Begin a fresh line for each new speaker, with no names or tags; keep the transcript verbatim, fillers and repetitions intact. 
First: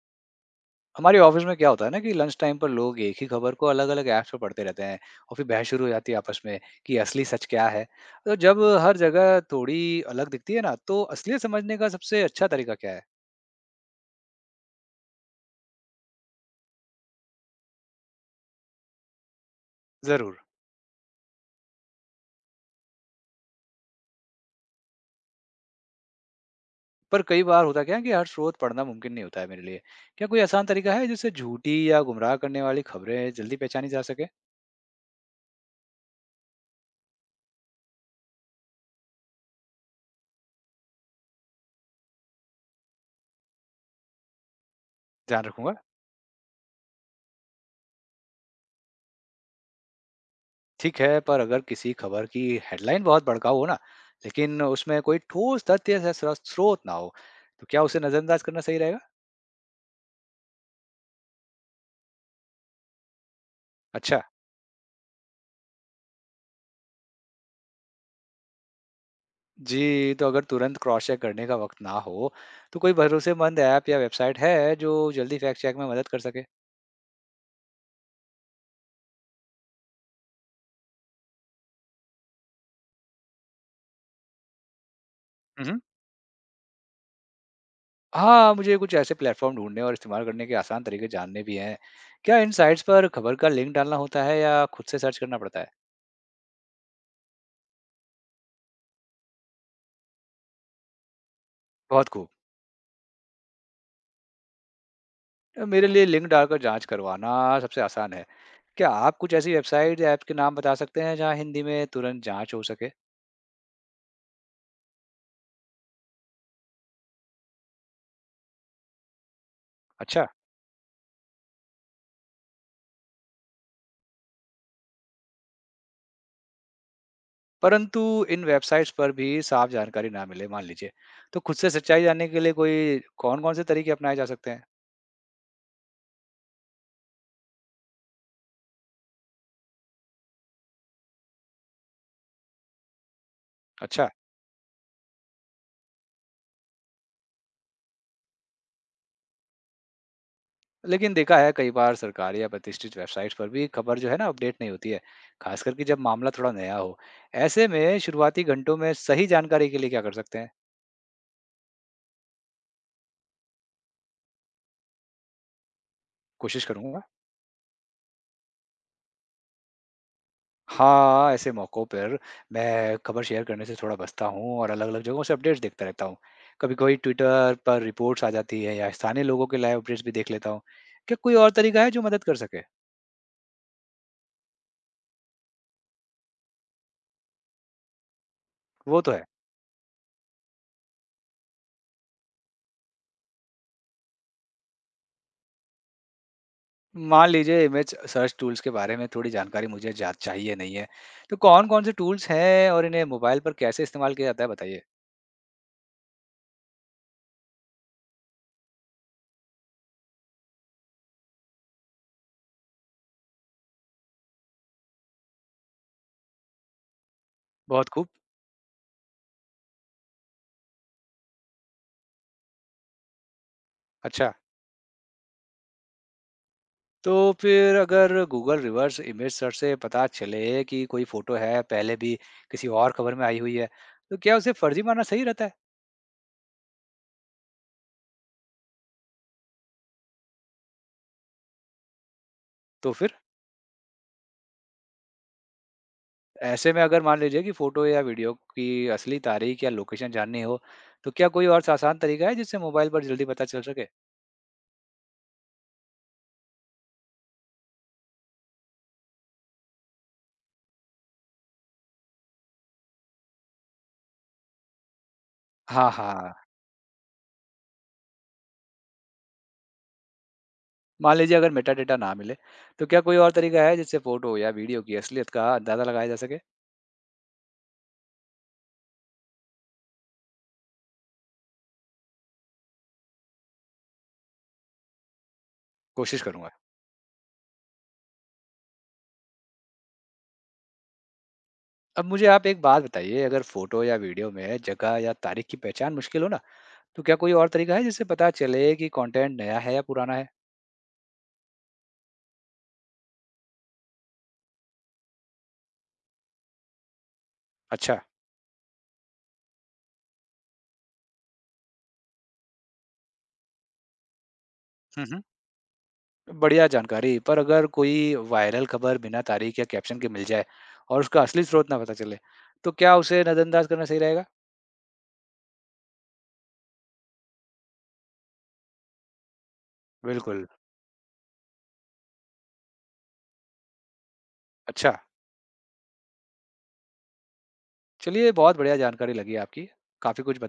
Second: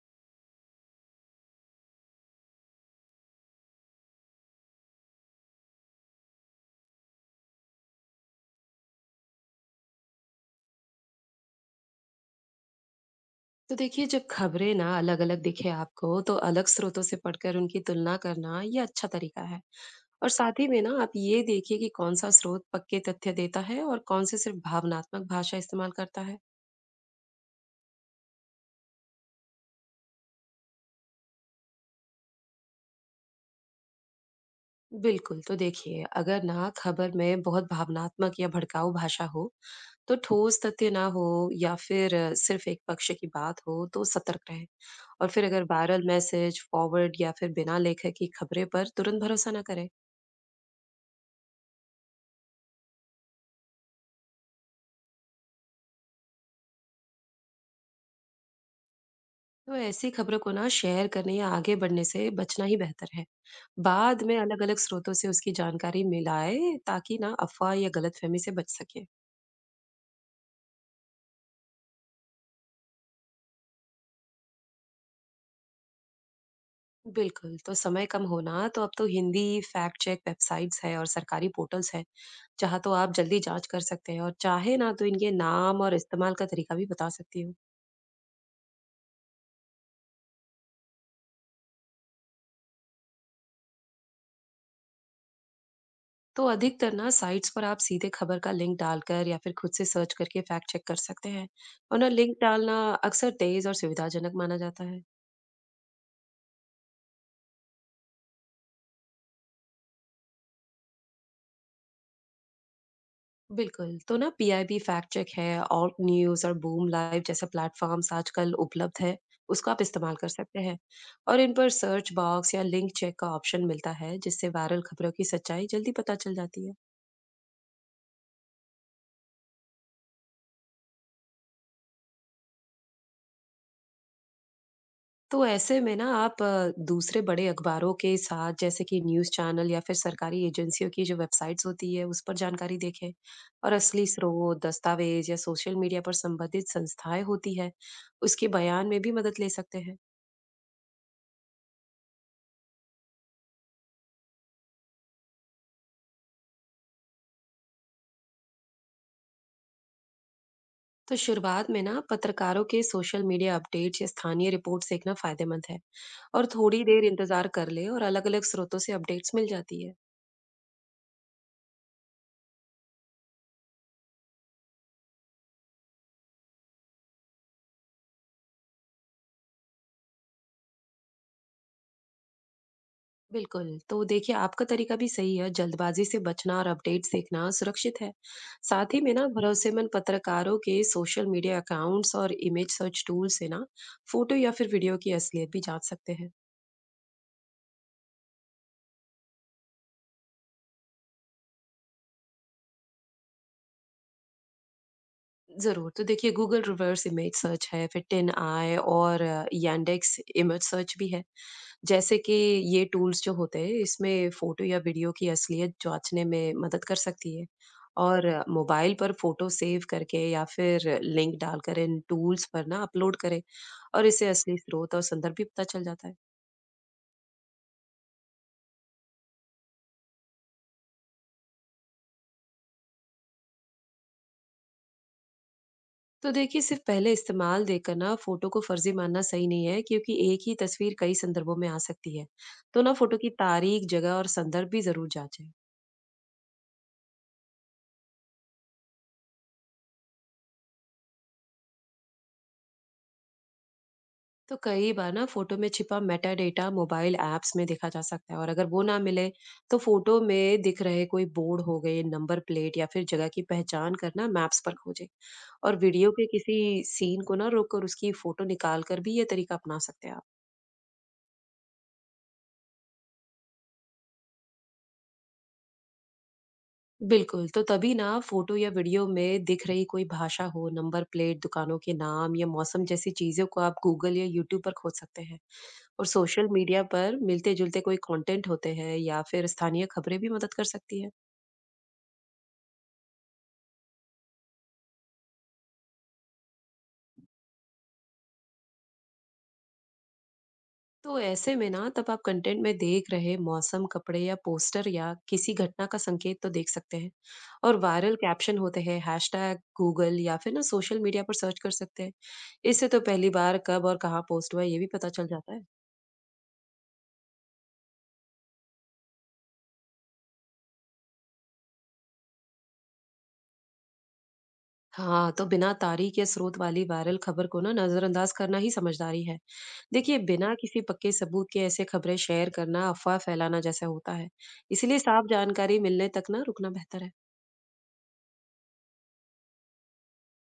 हमारे ऑफिस में क्या होता है ना कि लंच टाइम पर लोग एक ही खबर को अलग अलग ऐप्स पर पढ़ते रहते हैं। और फिर बहस शुरू हो जाती है आपस में कि असली सच क्या है। तो जब हर जगह थोड़ी अलग दिखती है ना, तो असलियत समझने का सबसे अच्छा तरीका क्या है?
तो देखिए जब खबरें ना अलग अलग दिखे आपको तो अलग स्रोतों से पढ़कर उनकी तुलना करना ये अच्छा तरीका है। और
जरूर।
साथ ही में ना आप ये देखिए कि कौन सा स्रोत पक्के तथ्य देता है और कौन से सिर्फ भावनात्मक भाषा इस्तेमाल करता है।
पर कई बार होता क्या है कि हर स्रोत पढ़ना मुमकिन नहीं होता है मेरे लिए। क्या कोई आसान तरीका है जिससे झूठी या गुमराह करने वाली खबरें जल्दी पहचानी जा सके?
बिल्कुल। तो देखिए अगर ना खबर में बहुत भावनात्मक या भड़काऊ भाषा हो, तो ठोस तथ्य ना हो या फिर अ, सिर्फ एक पक्ष की बात हो तो सतर्क रहें। और
ध्यान
फिर अगर
रखूंगा।
वायरल मैसेज फॉरवर्ड या फिर बिना लेखक की खबरें पर तुरंत भरोसा ना करें।
ठीक है, पर अगर किसी खबर की हेडलाइन बहुत भड़काऊ हो ना, लेकिन उसमें कोई ठोस तथ्य या स्रोत स्रोत ना हो, तो क्या उसे नजरअंदाज करना सही रहेगा?
तो ऐसी खबरों को ना शेयर करने या आगे बढ़ने से बचना ही बेहतर है।
अच्छा।
बाद में अलग-अलग स्रोतों से उसकी जानकारी मिलाए ताकि ना अफवाह या गलतफहमी से बच सके।
जी, तो अगर तुरंत क्रॉस चेक करने का वक़्त ना हो, तो कोई भरोसेमंद ऐप या वेबसाइट है जो जल्दी फैक्ट चेक में मदद कर सके?
बिल्कुल, तो समय कम होना तो अब तो हिंदी फैक्ट चेक वेबसाइट्स है और सरकारी पोर्टल्स है, जहाँ तो आप जल्दी जांच कर सकते हैं और चाहे ना तो इनके
हुँ, हुँ।
नाम और इस्तेमाल का तरीका भी बता सकती हूँ।
हाँ, मुझे कुछ ऐसे प्लेटफ़ॉर्म ढूँढने और इस्तेमाल करने के आसान तरीके जानने भी हैं। क्या इन साइट्स पर खबर का लिंक डालना होता है या खुद से सर्च करना पड़ता है?
तो अधिकतर ना साइट्स पर आप सीधे खबर का लिंक डालकर या फिर खुद से सर्च करके फैक्ट चेक कर सकते हैं। और ना
बहुत खूब।
लिंक डालना अक्सर तेज और सुविधाजनक माना जाता है।
अ, मेरे लिए लिंक डालकर जाँच करवाना सबसे आसान है। क्या आप कुछ ऐसी वेबसाइट या ऐप के नाम बता सकते हैं जहाँ हिंदी में तुरंत जाँच हो सके?
बिल्कुल, तो ना पीआईबी फैक्ट चेक है, ऑल्ट न्यूज़ और बूम लाइव जैसे प्लेटफॉर्म्स आजकल उपलब्ध है, उसको आप इस्तेमाल
अच्छा।
कर सकते हैं। और इन पर सर्च बॉक्स या लिंक चेक का ऑप्शन मिलता है, जिससे वायरल खबरों की सच्चाई जल्दी पता चल जाती है।
परंतु इन वेबसाइट्स पर भी साफ जानकारी ना मिले मान लीजिए, तो खुद से सच्चाई जानने के लिए कोई कौन कौन से तरीके अपनाए जा सकते हैं?
तो ऐसे में ना आप अ, दूसरे बड़े अखबारों के साथ जैसे कि न्यूज़ चैनल या फिर सरकारी एजेंसियों की जो वेबसाइट्स होती है, उस पर जानकारी देखें। और असली
अच्छा।
स्रोत, दस्तावेज या सोशल मीडिया पर संबंधित संस्थाएं होती है, उसके बयान में भी मदद ले सकते हैं।
लेकिन देखा है कई बार सरकारी या प्रतिष्ठित वेबसाइट्स पर भी खबर जो है ना अपडेट नहीं होती है, खास करके जब मामला थोड़ा नया हो। ऐसे में शुरुआती घंटों में सही जानकारी के लिए क्या कर सकते हैं?
तो शुरुआत में ना पत्रकारों के सोशल मीडिया अपडेट्स या स्थानीय रिपोर्ट देखना फायदेमंद है। और
कोशिश
थोड़ी
करूंगा।
देर इंतजार कर ले और अलग अलग स्रोतों से अपडेट्स मिल जाती है।
हाँ, ऐसे मौकों पर मैं खबर शेयर करने से थोड़ा बचता हूँ और अलग-अलग जगहों से अपडेट्स देखता रहता हूँ। कभी-कभी ट्विटर पर रिपोर्ट्स आ जाती है या स्थानीय लोगों के लाइव अपडेट्स भी देख लेता हूँ। क्या कोई और तरीका है जो मदद कर सके?
बिल्कुल। तो देखिए आपका तरीका भी सही है, जल्दबाजी से बचना और अपडेट्स देखना सुरक्षित है। साथ
वो
ही
तो
में
है।
ना भरोसेमंद पत्रकारों के सोशल मीडिया अकाउंट्स और इमेज सर्च टूल से ना फोटो या फिर वीडियो की असलियत भी जांच सकते हैं।
मान लीजिए, इमेज सर्च टूल्स के बारे में थोड़ी जानकारी मुझे जा चाहिए नहीं है। तो कौन-कौन से टूल्स हैं और इन्हें मोबाइल पर कैसे इस्तेमाल किया जाता है बताइए?
ज़रूर, तो देखिए गूगल रिवर्स इमेज सर्च है, फिर टेन आई और यैंडेक्स इमेज सर्च भी है। जैसे कि ये टूल्स जो होते हैं इसमें फ़ोटो या वीडियो की असलियत जाँचने में मदद कर सकती है।
बहुत खूब।
और अ, मोबाइल पर फ़ोटो सेव करके या फिर लिंक डालकर इन टूल्स पर ना अपलोड करें। और इससे
अच्छा।
असली स्रोत और संदर्भ भी पता चल जाता है।
तो फिर अगर गूगल रिवर्स इमेज सर्च से पता चले कि कोई फोटो है पहले भी किसी और खबर में आई हुई है, तो क्या उसे फर्जी मानना सही रहता है?
तो देखिए सिर्फ पहले इस्तेमाल देकर ना फोटो को फर्जी मानना सही नहीं है, क्योंकि एक ही तस्वीर कई संदर्भों में आ सकती है। तो
तो
ना
फिर
फोटो की तारीख, जगह और संदर्भ भी जरूर जांचें।
ऐसे में अगर मान लीजिए कि फोटो या वीडियो की असली तारीख या लोकेशन जाननी हो, तो क्या कोई और आसान तरीका है जिससे मोबाइल पर जल्दी पता चल सके?
तो कई बार ना फोटो में छिपा मेटा डेटा मोबाइल ऐप्स में देखा जा सकता है, और अगर वो ना मिले तो फोटो में दिख रहे कोई बोर्ड हो गए, नंबर प्लेट या फिर जगह की पहचान करना मैप्स पर खोजें। और
हाँ
वीडियो के
हाँ।
किसी सीन को ना रोककर उसकी फोटो निकाल कर भी ये तरीका अपना सकते हैं आप।
मान लीजिए अगर मेटा डेटा ना मिले, तो क्या कोई और तरीका है जिससे फोटो या वीडियो की असलियत का अंदाजा लगाया जा सके?
बिल्कुल, तो तभी ना फ़ोटो या वीडियो में दिख रही कोई भाषा हो, नंबर प्लेट, दुकानों के नाम या मौसम जैसी चीज़ों को आप गूगल या यूट्यूब पर खोज सकते हैं। और
कोशिश
सोशल
करूंगा।
मीडिया पर मिलते-जुलते कोई कंटेंट होते हैं या फिर स्थानीय खबरें भी मदद कर सकती हैं।
अब मुझे आप एक बात बताइए, अगर फोटो या वीडियो में जगह या तारीख की पहचान मुश्किल हो ना, तो क्या कोई और तरीका है जिससे पता चले कि कंटेंट नया है या पुराना है?
तो ऐसे में ना तब आप कंटेंट में देख रहे मौसम, कपड़े या पोस्टर या किसी घटना का संकेत तो देख सकते हैं। और
अच्छा।
वायरल कैप्शन होते हैं, हैशटैग गूगल या फिर ना सोशल मीडिया पर सर्च कर सकते हैं। इससे तो पहली बार कब और कहाँ पोस्ट हुआ है, ये भी
हम्म
पता
हम्म।
चल जाता है।
बढ़िया जानकारी। पर अगर कोई वायरल खबर बिना तारीख या कैप्शन के मिल जाए और उसका असली स्रोत ना पता चले, तो क्या उसे नजरअंदाज करना सही रहेगा?
हाँ, तो बिना तारीख या स्रोत वाली वायरल खबर को ना नजरअंदाज करना ही समझदारी है। देखिए
बिल्कुल।
बिना किसी पक्के सबूत के ऐसे खबरें शेयर करना अफवाह फैलाना जैसा होता है।
अच्छा।
इसलिए साफ जानकारी मिलने तक ना रुकना बेहतर है।
चलिए, बहुत बढ़िया जानकारी लगी आपकी। काफी कुछ